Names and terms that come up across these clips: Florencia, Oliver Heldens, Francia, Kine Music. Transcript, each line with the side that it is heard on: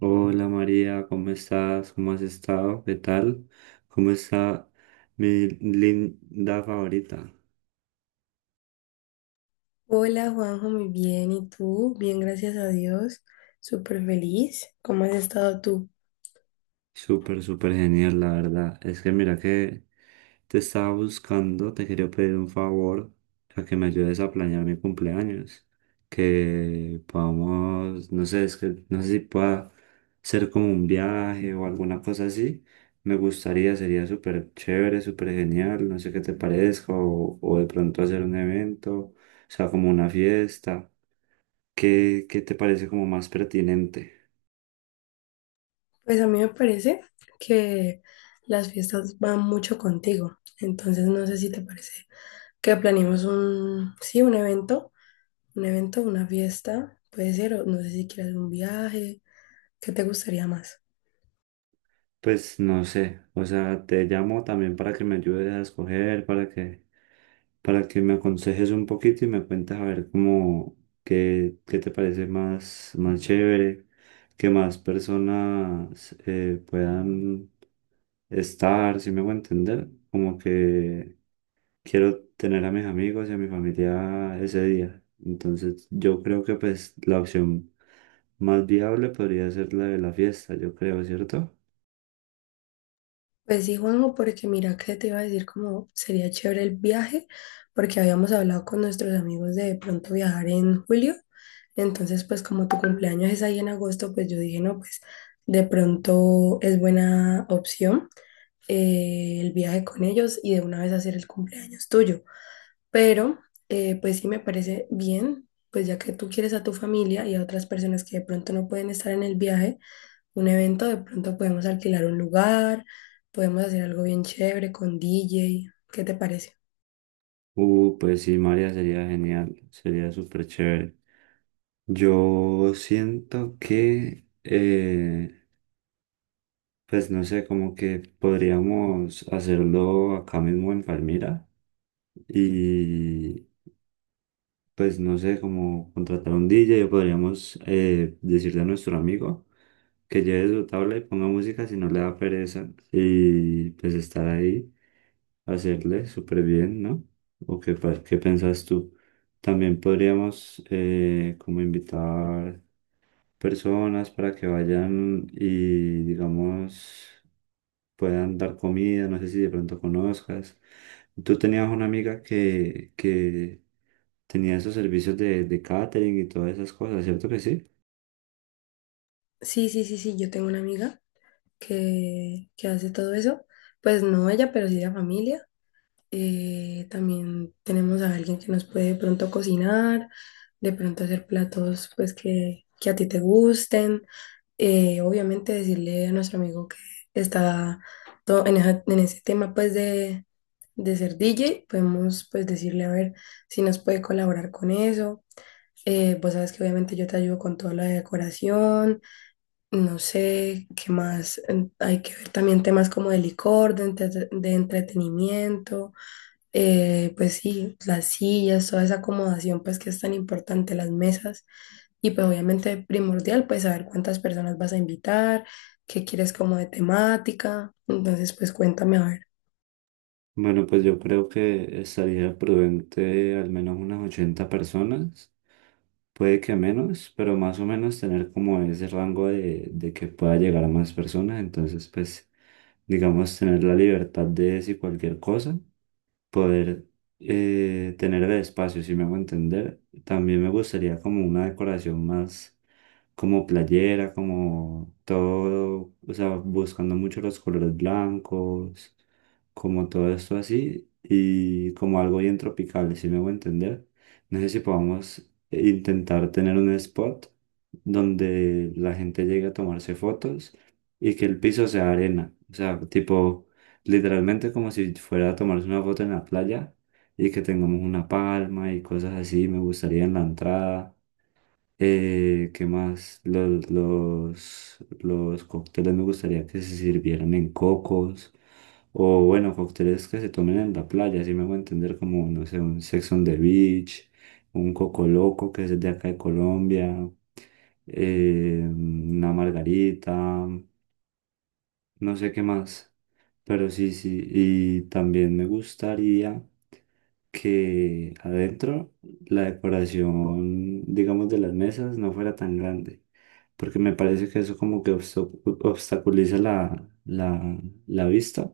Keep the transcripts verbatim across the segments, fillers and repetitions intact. right: Hola María, ¿cómo estás? ¿Cómo has estado? ¿Qué tal? ¿Cómo está mi linda favorita?
left: Hola Juanjo, muy bien. ¿Y tú? Bien, gracias a Dios. Súper feliz. ¿Cómo has estado tú?
right: Súper, súper genial, la verdad. Es que mira que te estaba buscando, te quería pedir un favor, a que me ayudes a planear mi cumpleaños. Que podamos, no sé, es que no sé si pueda ser como un viaje o alguna cosa así. Me gustaría, sería súper chévere, súper genial, no sé qué te parezca, o, o de pronto hacer un evento, o sea, como una fiesta. ¿Qué, qué te parece como más pertinente?
left: Pues a mí me parece que las fiestas van mucho contigo. Entonces no sé si te parece que planeemos un, sí, un evento, un evento, una fiesta. Puede ser, o no sé si quieres un viaje. ¿Qué te gustaría más?
right: Pues no sé, o sea, te llamo también para que me ayudes a escoger, para que, para que me aconsejes un poquito y me cuentas a ver cómo, qué, qué te parece más, más chévere, que más personas eh, puedan estar, si me voy a entender, como que quiero tener a mis amigos y a mi familia ese día. Entonces yo creo que pues la opción más viable podría ser la de la fiesta, yo creo, ¿cierto?
left: Pues sí, Juanjo, porque mira que te iba a decir como sería chévere el viaje, porque habíamos hablado con nuestros amigos de pronto viajar en julio, entonces pues como tu cumpleaños es ahí en agosto, pues yo dije, no, pues de pronto es buena opción eh, el viaje con ellos y de una vez hacer el cumpleaños tuyo, pero eh, pues sí me parece bien, pues ya que tú quieres a tu familia y a otras personas que de pronto no pueden estar en el viaje, un evento, de pronto podemos alquilar un lugar, podemos hacer algo bien chévere con D J. ¿Qué te parece?
right: Uh, pues sí, María, sería genial, sería súper chévere. Yo siento que, eh, pues no sé, como que podríamos hacerlo acá mismo en Palmira y pues no sé, como contratar un D J o podríamos eh, decirle a nuestro amigo que lleve su tabla y ponga música si no le da pereza y pues estar ahí. Hacerle súper bien, ¿no? ¿O qué, pa- qué piensas tú? También podríamos eh, como invitar personas para que vayan y digamos puedan dar comida, no sé si de pronto conozcas. Tú tenías una amiga que, que tenía esos servicios de, de catering y todas esas cosas, ¿cierto que sí?
left: Sí, sí, sí, sí, yo tengo una amiga que, que hace todo eso. Pues no ella, pero sí la familia. Eh, también tenemos a alguien que nos puede de pronto cocinar, de pronto hacer platos pues que, que a ti te gusten. Eh, obviamente decirle a nuestro amigo que está todo en, esa- en ese tema pues de, de ser D J, podemos pues decirle a ver si nos puede colaborar con eso. Eh, vos sabes que obviamente yo te ayudo con toda la decoración, no sé qué más, en- hay que ver también temas como de licor, de entre- de entretenimiento, eh, pues sí, las sillas, toda esa acomodación pues que es tan importante, las mesas y pues obviamente primordial pues saber cuántas personas vas a invitar, qué quieres como de temática, entonces pues cuéntame a ver.
right: Bueno, pues yo creo que estaría prudente al menos unas ochenta personas. Puede que menos, pero más o menos tener como ese rango de, de que pueda llegar a más personas. Entonces, pues, digamos, tener la libertad de decir cualquier cosa, poder eh, tener de espacio, si me hago entender. También me gustaría como una decoración más como playera, como todo, o sea, buscando mucho los colores blancos, como todo esto así, y como algo bien tropical, si me hago entender. No sé si podamos intentar tener un spot donde la gente llegue a tomarse fotos y que el piso sea arena, o sea, tipo literalmente como si fuera a tomarse una foto en la playa y que tengamos una palma y cosas así. Me gustaría en la entrada. Eh, ¿qué más? Los, los, los cócteles me gustaría que se sirvieran en cocos. O bueno, cócteles que se tomen en la playa, así me voy a entender como, no sé, un Sex on the Beach, un Coco Loco, que es de acá de Colombia, eh, una margarita, no sé qué más, pero sí, sí, y también me gustaría que adentro la decoración, digamos, de las mesas no fuera tan grande, porque me parece que eso como que obsta- obstaculiza la, la, la vista.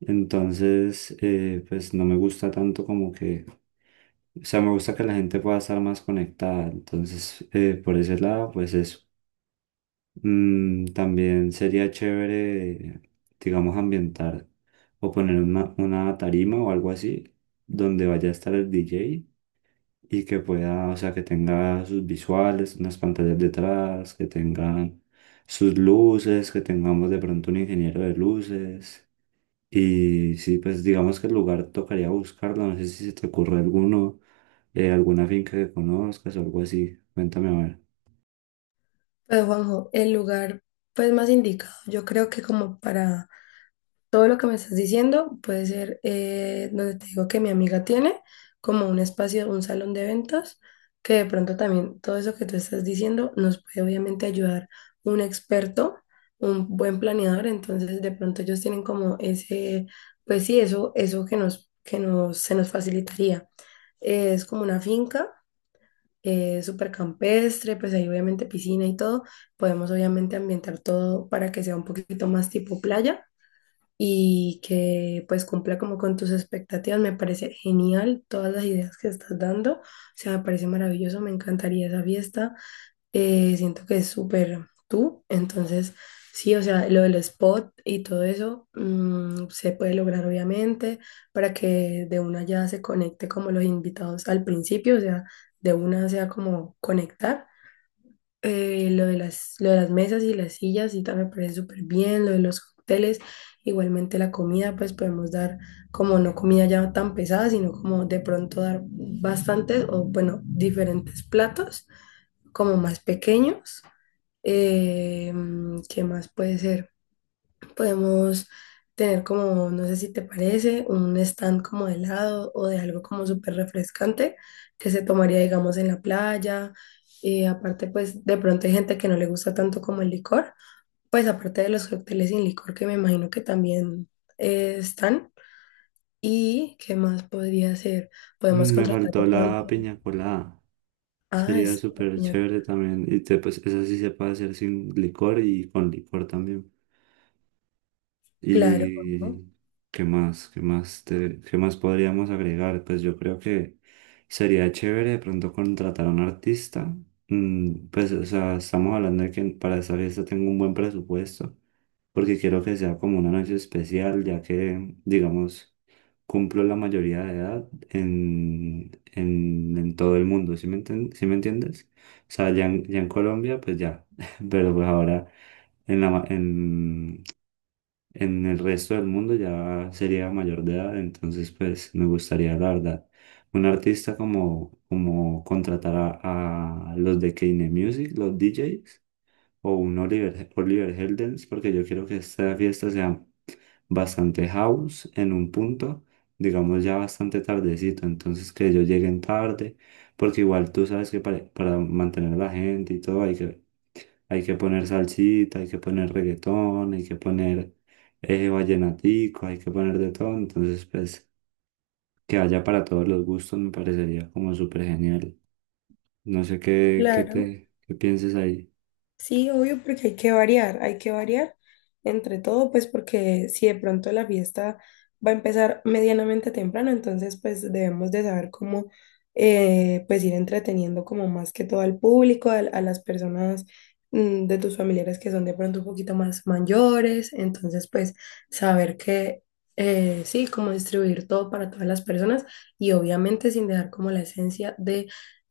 right: Entonces, eh, pues no me gusta tanto como que, o sea, me gusta que la gente pueda estar más conectada. Entonces, eh, por ese lado, pues eso. Mm, también sería chévere, digamos, ambientar o poner una, una tarima o algo así donde vaya a estar el D J y que pueda, o sea, que tenga sus visuales, unas pantallas detrás, que tengan sus luces, que tengamos de pronto un ingeniero de luces. Y sí, pues digamos que el lugar tocaría buscarlo, no sé si se te ocurre alguno, eh, alguna finca que conozcas o algo así. Cuéntame a ver.
left: Pues Juanjo, el lugar pues más indicado yo creo que como para todo lo que me estás diciendo puede ser, eh, donde te digo que mi amiga tiene, como un espacio, un salón de eventos, que de pronto también todo eso que tú estás diciendo nos puede obviamente ayudar un experto, un buen planeador, entonces de pronto ellos tienen como ese, pues sí, eso, eso que nos, que nos, se nos facilitaría. Eh, es como una finca, eh, súper campestre, pues ahí obviamente piscina y todo, podemos obviamente ambientar todo para que sea un poquito más tipo playa y que pues cumpla como con tus expectativas. Me parece genial todas las ideas que estás dando. O sea, me parece maravilloso, me encantaría esa fiesta. Eh, siento que es súper tú. Entonces, sí, o sea, lo del spot y todo eso mm, se puede lograr obviamente para que de una ya se conecte como los invitados al principio, o sea, de una sea como conectar. Eh, lo de las, lo de las mesas y las sillas, y también me parece súper bien, lo de los cócteles, igualmente la comida, pues podemos dar como no comida ya tan pesada, sino como de pronto dar bastantes o bueno, diferentes platos como más pequeños. Eh, ¿Qué más puede ser? Podemos tener como, no sé si te parece, un stand como de helado o de algo como súper refrescante que se tomaría, digamos, en la playa. Y aparte, pues de pronto hay gente que no le gusta tanto como el licor, pues aparte de los cócteles sin licor que me imagino que también eh, están. ¿Y qué más podría ser? Podemos
right: Mm, Me
left: contratar de
right: faltó
left: pronto.
right: la piña colada.
left: Ah,
right: Sería
left: es,
right: súper chévere también. Y te, pues esa sí se puede hacer sin licor y con licor también.
left: claro, ¿no?
right: ¿Y qué más? ¿Qué más te- qué más podríamos agregar? Pues yo creo que sería chévere de pronto contratar a un artista. Mm, pues o sea, estamos hablando de que para esta fiesta tengo un buen presupuesto, porque quiero que sea como una noche especial, ya que, digamos, cumplo la mayoría de edad en, en, en todo el mundo, ¿sí me enten- sí me entiendes? O sea, ya en, ya en Colombia, pues ya, pero pues ahora en la, ma- en, en el resto del mundo ya sería mayor de edad, entonces pues me gustaría, la verdad, un artista como, como contratar a, a los de Kine Music, los D Js, o un Oliver, Oliver Heldens, porque yo quiero que esta fiesta sea bastante house en un punto, digamos ya bastante tardecito, entonces que ellos lleguen tarde, porque igual tú sabes que para, para mantener a la gente y todo hay que, hay que poner salsita, hay que poner reggaetón, hay que poner eh, vallenatico, hay que poner de todo, entonces pues que haya para todos los gustos me parecería como súper genial. No sé qué, qué
left: Claro.
right: te, qué pienses ahí.
left: Sí, obvio, porque hay que variar, hay que variar entre todo, pues porque si de pronto la fiesta va a empezar medianamente temprano, entonces pues debemos de saber cómo eh, pues ir entreteniendo como más que todo al público, al- a las personas mm, de tus familiares que son de pronto un poquito más mayores, entonces pues saber que eh, sí, cómo distribuir todo para todas las personas y obviamente sin dejar como la esencia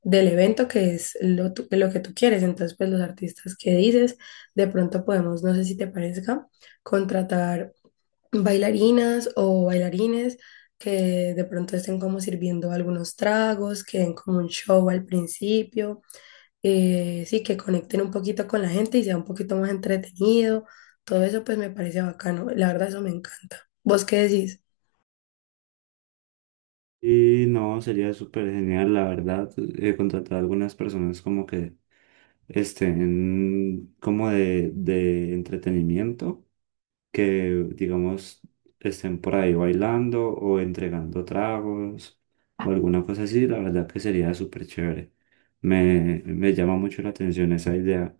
left: del evento que es lo, tu- lo que tú quieres. Entonces, pues los artistas que dices, de pronto podemos, no sé si te parezca, contratar bailarinas o bailarines que de pronto estén como sirviendo algunos tragos, que den como un show al principio, eh, sí, que conecten un poquito con la gente y sea un poquito más entretenido. Todo eso pues me parece bacano. La verdad, eso me encanta. ¿Vos qué decís?
right: Y no, sería súper genial, la verdad, eh, contratar a algunas personas como que estén como de, de entretenimiento, que digamos estén por ahí bailando o entregando tragos o alguna cosa así, la verdad que sería súper chévere. Me, me llama mucho la atención esa idea.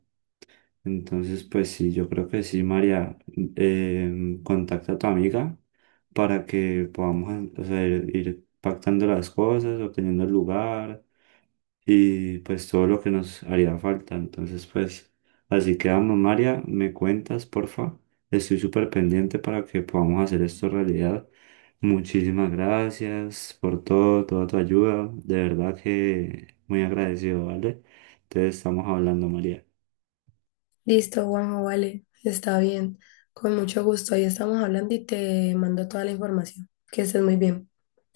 right: Entonces, pues sí, yo creo que sí, María, eh, contacta a tu amiga para que podamos, o sea, ir, ir pactando las cosas, obteniendo el lugar y pues todo lo que nos haría falta. Entonces, pues así quedamos, María, me cuentas, porfa. Estoy súper pendiente para que podamos hacer esto realidad. Muchísimas gracias por todo, toda tu ayuda. De verdad que muy agradecido, ¿vale? Entonces, estamos hablando, María.
left: Listo, Juanjo, vale, está bien. Con mucho gusto, ahí estamos hablando y te mando toda la información. Que estés muy bien.